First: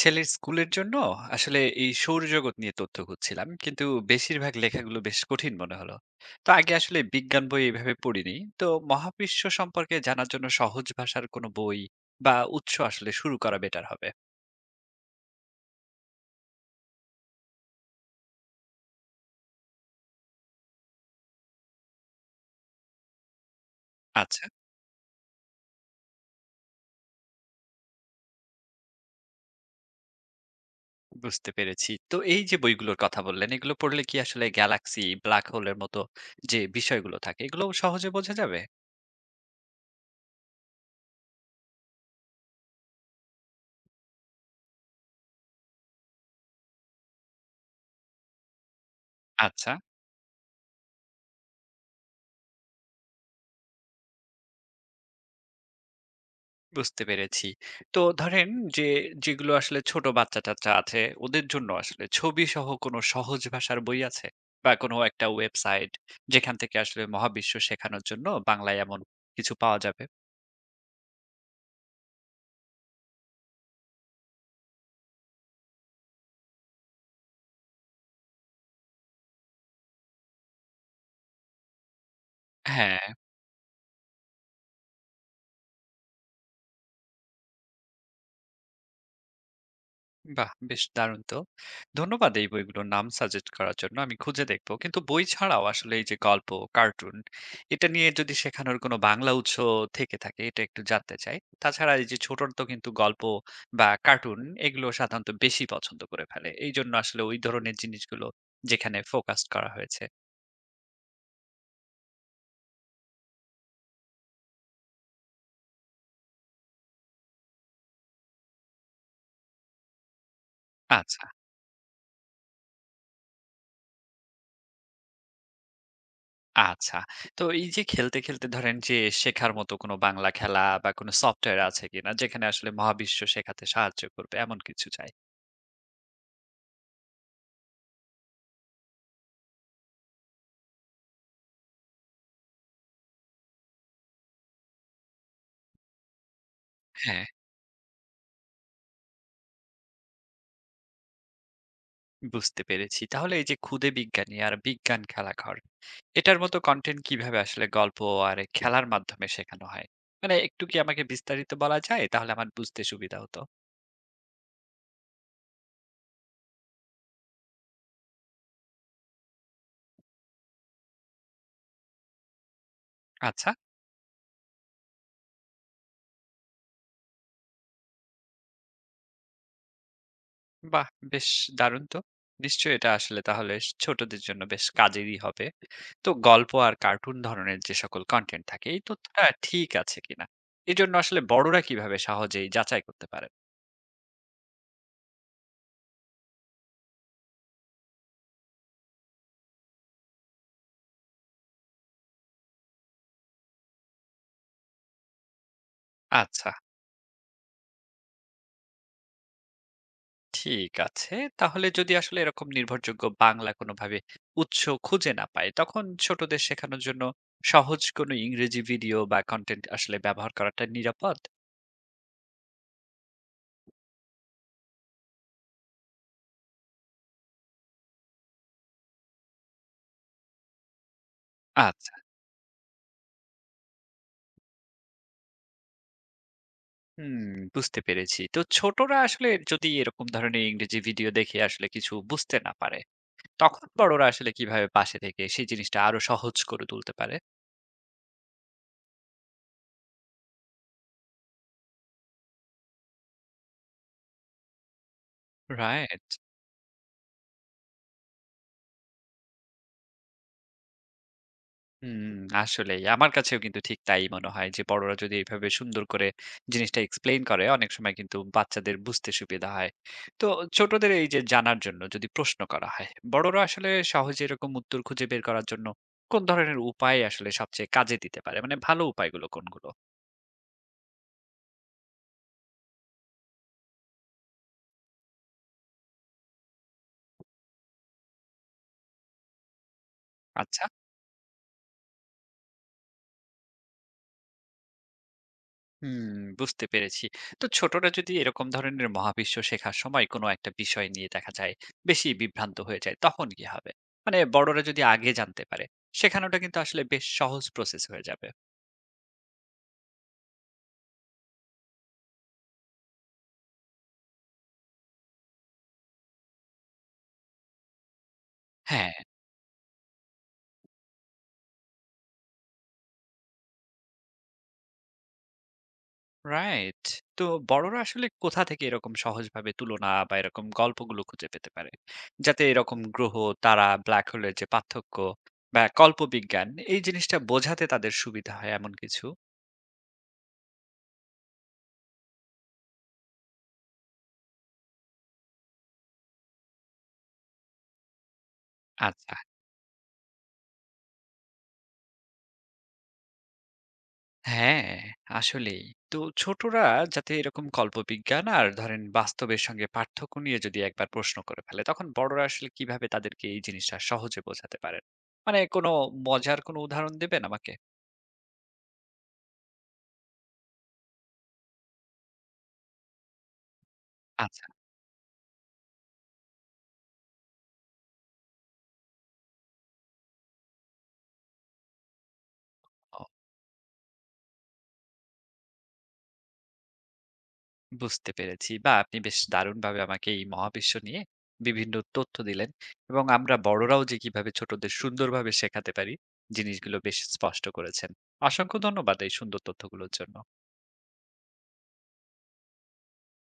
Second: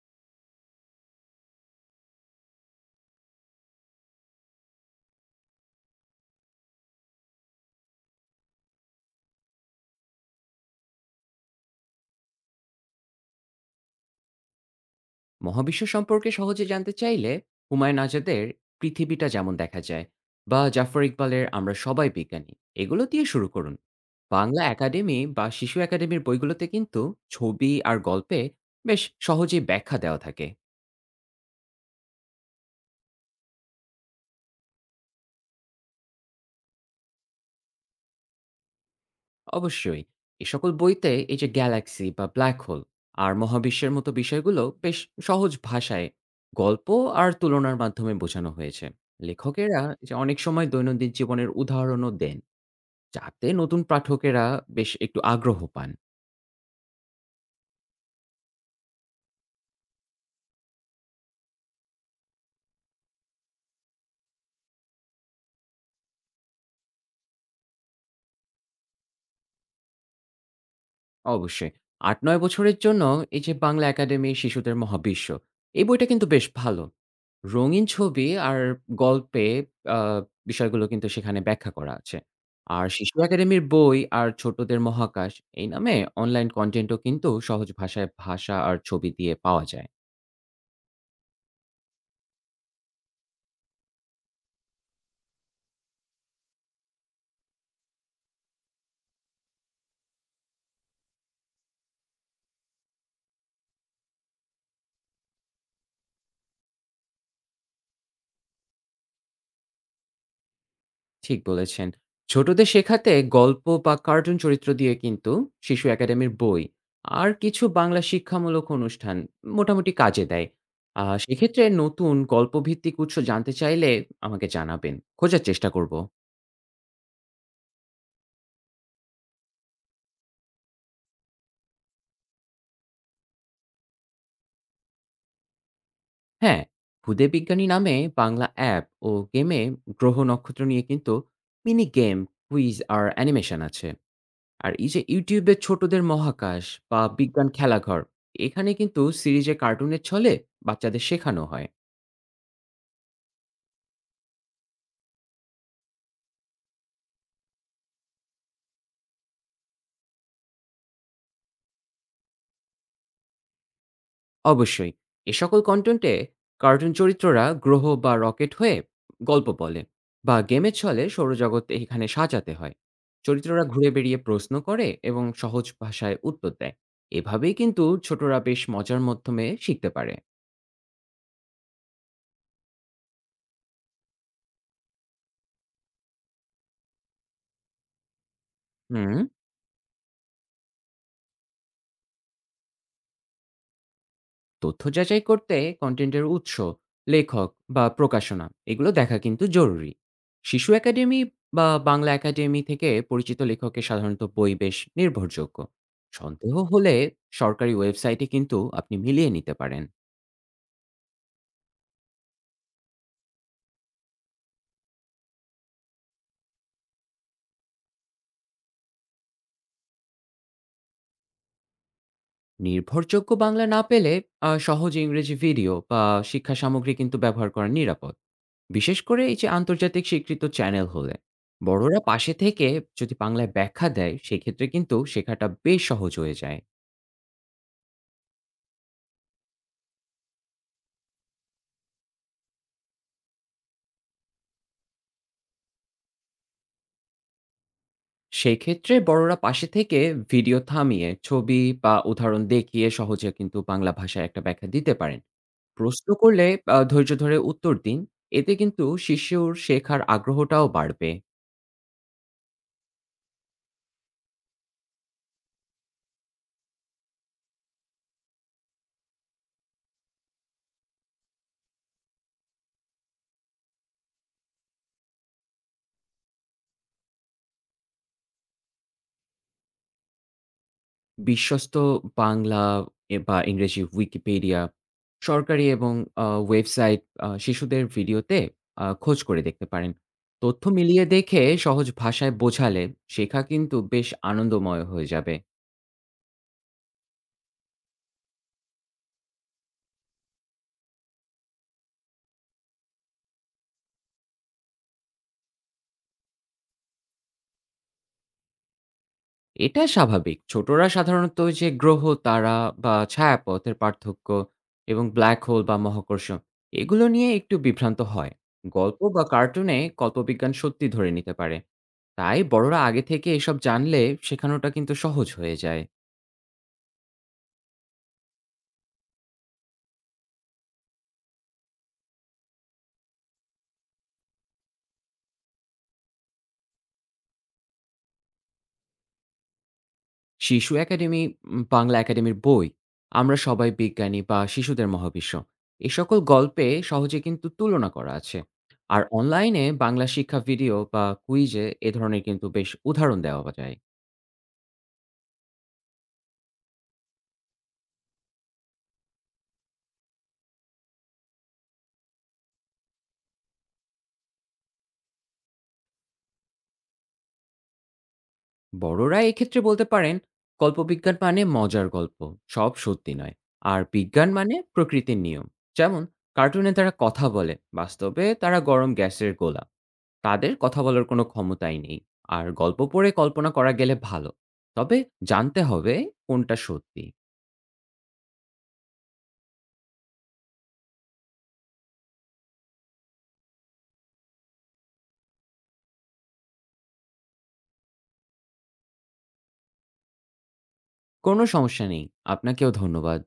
ছেলের স্কুলের জন্য আসলে এই সৌরজগৎ নিয়ে তথ্য খুঁজছিলাম, কিন্তু বেশিরভাগ লেখাগুলো বেশ কঠিন মনে হলো। তো আগে আসলে বিজ্ঞান বই এইভাবে পড়িনি। তো মহাবিশ্ব সম্পর্কে জানার জন্য সহজ ভাষার কোনো বই বা উৎস আসলে শুরু করা বেটার হবে। মহাবিশ্ব সম্পর্কে সহজে জানতে চাইলে হুমায়ুন আজাদের পৃথিবীটা যেমন দেখা যায় বা জাফর ইকবালের আমরা সবাই বিজ্ঞানী এগুলো দিয়ে শুরু করুন। আচ্ছা, বাংলা একাডেমি বা শিশু একাডেমির বইগুলোতে কিন্তু ছবি আর গল্পে বেশ সহজেই ব্যাখ্যা দেওয়া থাকে। বুঝতে পেরেছি। তো এই যে বইগুলোর কথা বললেন, এগুলো পড়লে কি আসলে গ্যালাক্সি, ব্ল্যাক হোলের মতো যে বিষয়গুলো থাকে এগুলো সহজে বোঝা যাবে? অবশ্যই এ সকল বইতে এই যে গ্যালাক্সি বা ব্ল্যাক হোল আর মহাবিশ্বের মতো বিষয়গুলো বেশ সহজ ভাষায় গল্প আর তুলনার মাধ্যমে বোঝানো হয়েছে। আচ্ছা, লেখকেরা যে অনেক সময় দৈনন্দিন জীবনের উদাহরণও দেন যাতে নতুন পাঠকেরা বেশ একটু আগ্রহ পান। বুঝতে পেরেছি। তো ধরেন যে, যেগুলো আসলে ছোট বাচ্চা-টাচ্চা আছে, ওদের জন্য আসলে ছবিসহ কোনো সহজ ভাষার বই আছে? বা কোনো একটা ওয়েবসাইট যেখান থেকে আসলে মহাবিশ্ব শেখানোর জন্য বাংলায় এমন কিছু পাওয়া যাবে? অবশ্যই। ৮-৯ বছরের জন্য এই যে বাংলা একাডেমি শিশুদের মহাবিশ্ব, এই বইটা কিন্তু বেশ ভালো। রঙিন ছবি আর গল্পে আ বিষয়গুলো কিন্তু সেখানে ব্যাখ্যা করা আছে। আর হ্যাঁ। শিশু একাডেমির বই আর ছোটদের মহাকাশ এই নামে অনলাইন কনটেন্টও কিন্তু সহজ ভাষায় ভাষা আর ছবি দিয়ে পাওয়া যায়। বাহ! বেশ দারুণ তো। ধন্যবাদ এই বইগুলোর নাম সাজেস্ট করার জন্য। আমি খুঁজে দেখব। কিন্তু বই ছাড়াও আসলে এই যে গল্প, কার্টুন এটা নিয়ে যদি শেখানোর কোনো বাংলা উৎস থেকে থাকে এটা একটু জানতে চাই। তাছাড়া এই যে ছোটরা তো কিন্তু গল্প বা কার্টুন এগুলো সাধারণত বেশি পছন্দ করে ফেলে। এইজন্য আসলে ওই ধরনের জিনিসগুলো যেখানে ফোকাস করা হয়েছে। ঠিক বলেছেন। ছোটদের শেখাতে গল্প বা কার্টুন চরিত্র দিয়ে কিন্তু শিশু একাডেমির বই আর কিছু বাংলা শিক্ষামূলক অনুষ্ঠান মোটামুটি কাজে দেয়। আচ্ছা, সেক্ষেত্রে নতুন গল্পভিত্তিক উৎস জানতে চাইলে আমাকে জানাবেন। খোঁজার চেষ্টা করব। আচ্ছা। তো এই যে খেলতে, খেলতে ধরেন যে শেখার মতো কোনো বাংলা খেলা বা কোনো সফটওয়্যার আছে কিনা, যেখানে আসলে মহাবিশ্ব শেখাতে সাহায্য করবে এমন কিছু চাই? হ্যাঁ, "খুদে বিজ্ঞানী" নামে বাংলা অ্যাপ ও গেমে গ্রহ নক্ষত্র নিয়ে কিন্তু মিনি গেম, কুইজ আর অ্যানিমেশন আছে। আর এই যে YouTube এ ছোটদের মহাকাশ বা হ্যাঁ। বিজ্ঞান খেলাঘর, এখানে কিন্তু সিরিজে কার্টুনের ছলে বাচ্চাদের শেখানো হয়। বুঝতে পেরেছি। তাহলে এই যে খুদে বিজ্ঞানী আর বিজ্ঞান খেলাঘর, এটার মতো কনটেন্ট কিভাবে আসলে গল্প আর খেলার মাধ্যমে শেখানো হয়? মানে একটু কি আমাকে বিস্তারিত বলা যায়? তাহলে আমার বুঝতে সুবিধা হতো। অবশ্যই এ সকল কনটেন্টে কার্টুন চরিত্ররা গ্রহ বা রকেট হয়ে গল্প বলে বা গেমের ছলে সৌরজগৎ এখানে সাজাতে হয়। আচ্ছা, চরিত্ররা ঘুরে বেড়িয়ে প্রশ্ন করে এবং সহজ ভাষায় উত্তর দেয়। এভাবেই কিন্তু ছোটরা বেশ মজার মাধ্যমে শিখতে পারে। বাহ! বেশ দারুণ তো। নিশ্চয়ই এটা আসলে তাহলে ছোটদের জন্য বেশ কাজেরই হবে। তো গল্প আর কার্টুন ধরনের যে সকল কনটেন্ট থাকে, এই হুম। তথ্যটা ঠিক আছে কিনা? এজন্য আসলে বড়রা কিভাবে সহজেই যাচাই করতে পারেন? তথ্য যাচাই করতে কন্টেন্টের উৎস, লেখক বা প্রকাশনা এগুলো দেখা কিন্তু জরুরি। শিশু একাডেমি বা বাংলা একাডেমি থেকে পরিচিত লেখকের সাধারণত বই বেশ নির্ভরযোগ্য। আচ্ছা। সন্দেহ হলে সরকারি ওয়েবসাইটে কিন্তু আপনি মিলিয়ে নিতে পারেন। ঠিক আছে। তাহলে যদি আসলে এরকম নির্ভরযোগ্য বাংলা কোনোভাবে উৎস খুঁজে না পায়, তখন ছোটদের শেখানোর জন্য সহজ কোনো ইংরেজি ভিডিও বা কনটেন্ট আসলে ব্যবহার করাটা নিরাপদ? নির্ভরযোগ্য বাংলা না পেলে সহজ ইংরেজি ভিডিও বা শিক্ষা সামগ্রী কিন্তু ব্যবহার করা নিরাপদ, বিশেষ করে এই যে আন্তর্জাতিক স্বীকৃত চ্যানেল হলে। আচ্ছা। বড়রা পাশে থেকে যদি বাংলায় ব্যাখ্যা দেয় সেক্ষেত্রে কিন্তু শেখাটা বেশ সহজ হয়ে যায়। হুম, বুঝতে পেরেছি। তো ছোটরা আসলে যদি এরকম ধরনের ইংরেজি ভিডিও দেখে আসলে কিছু বুঝতে না পারে, তখন বড়রা আসলে কিভাবে পাশে থেকে সেই জিনিসটা আরো সহজ করে তুলতে পারে? সেক্ষেত্রে বড়রা পাশে থেকে ভিডিও থামিয়ে ছবি বা উদাহরণ দেখিয়ে সহজে কিন্তু বাংলা ভাষায় একটা ব্যাখ্যা দিতে পারেন। রাইট। প্রশ্ন করলে ধৈর্য ধরে উত্তর দিন। এতে কিন্তু শিশুর শেখার আগ্রহটাও বাড়বে। হুম, আসলেই। আমার কাছেও কিন্তু ঠিক তাই মনে হয় যে বড়রা যদি এভাবে সুন্দর করে জিনিসটা এক্সপ্লেইন করে অনেক সময় কিন্তু বাচ্চাদের বুঝতে সুবিধা হয়। তো ছোটদের এই যে জানার জন্য যদি প্রশ্ন করা হয়, বড়রা আসলে সহজে এরকম উত্তর খুঁজে বের করার জন্য কোন ধরনের উপায় আসলে সবচেয়ে কাজে দিতে পারে? মানে ভালো উপায়গুলো কোনগুলো? বিশ্বস্ত বাংলা এ বা ইংরেজি উইকিপিডিয়া, সরকারি এবং ওয়েবসাইট, শিশুদের ভিডিওতে খোঁজ করে দেখতে পারেন। তথ্য আচ্ছা। মিলিয়ে দেখে সহজ ভাষায় বোঝালে শেখা কিন্তু বেশ আনন্দময় হয়ে যাবে। হুম, বুঝতে পেরেছি। তো ছোটরা যদি এরকম ধরনের মহাবিশ্ব শেখার সময় কোনো একটা বিষয় নিয়ে দেখা যায় বেশি বিভ্রান্ত হয়ে যায়, তখন কি হবে? মানে বড়রা যদি আগে জানতে পারে, শেখানোটা কিন্তু আসলে বেশ সহজ প্রসেস হয়ে যাবে। এটা স্বাভাবিক। ছোটরা সাধারণত যে গ্রহ, তারা বা ছায়াপথের পার্থক্য এবং ব্ল্যাক হোল বা মহাকর্ষ এগুলো নিয়ে একটু বিভ্রান্ত হয়। হ্যাঁ, গল্প বা কার্টুনে কল্পবিজ্ঞান সত্যি ধরে নিতে পারে। তাই বড়রা আগে থেকে এসব জানলে শেখানোটা কিন্তু সহজ হয়ে যায়। রাইট। তো বড়রা আসলে কোথা থেকে এরকম সহজভাবে তুলনা বা এরকম গল্পগুলো খুঁজে পেতে পারে? যাতে এরকম গ্রহ, তারা, ব্ল্যাক হোলের যে পার্থক্য বা কল্পবিজ্ঞান এই জিনিসটা বোঝাতে তাদের সুবিধা হয় এমন কিছু? শিশু একাডেমি, বাংলা একাডেমির বই, আমরা সবাই বিজ্ঞানী বা শিশুদের মহাবিশ্ব। এ সকল গল্পে সহজে কিন্তু তুলনা করা আছে। আর আচ্ছা। অনলাইনে বাংলা শিক্ষা ভিডিও বা কুইজে এ ধরনের কিন্তু বেশ উদাহরণ দেওয়া যায়। হ্যাঁ, আসলেই। তো ছোটরা যাতে এরকম কল্পবিজ্ঞান আর ধরেন বাস্তবের সঙ্গে পার্থক্য নিয়ে যদি একবার প্রশ্ন করে ফেলে, তখন বড়রা আসলে কিভাবে তাদেরকে এই জিনিসটা সহজে বোঝাতে পারেন? মানে কোনো মজার কোনো উদাহরণ দেবেন আমাকে? বড়রা এক্ষেত্রে বলতে পারেন, কল্পবিজ্ঞান মানে মজার গল্প, সব সত্যি নয়। আর বিজ্ঞান আচ্ছা, মানে প্রকৃতির নিয়ম। যেমন কার্টুনে তারা কথা বলে, বাস্তবে তারা গরম গ্যাসের গোলা, তাদের কথা বলার কোনো ক্ষমতাই নেই। আর গল্প অ পড়ে কল্পনা করা গেলে ভালো, তবে জানতে হবে কোনটা সত্যি। বুঝতে পেরেছি। বা আপনি বেশ দারুণভাবে আমাকে এই মহাবিশ্ব নিয়ে বিভিন্ন তথ্য দিলেন এবং আমরা বড়রাও যে কিভাবে ছোটদের সুন্দরভাবে শেখাতে পারি, জিনিসগুলো বেশ স্পষ্ট করেছেন। অসংখ্য ধন্যবাদ এই সুন্দর তথ্যগুলোর জন্য। কোনো সমস্যা নেই, আপনাকেও ধন্যবাদ।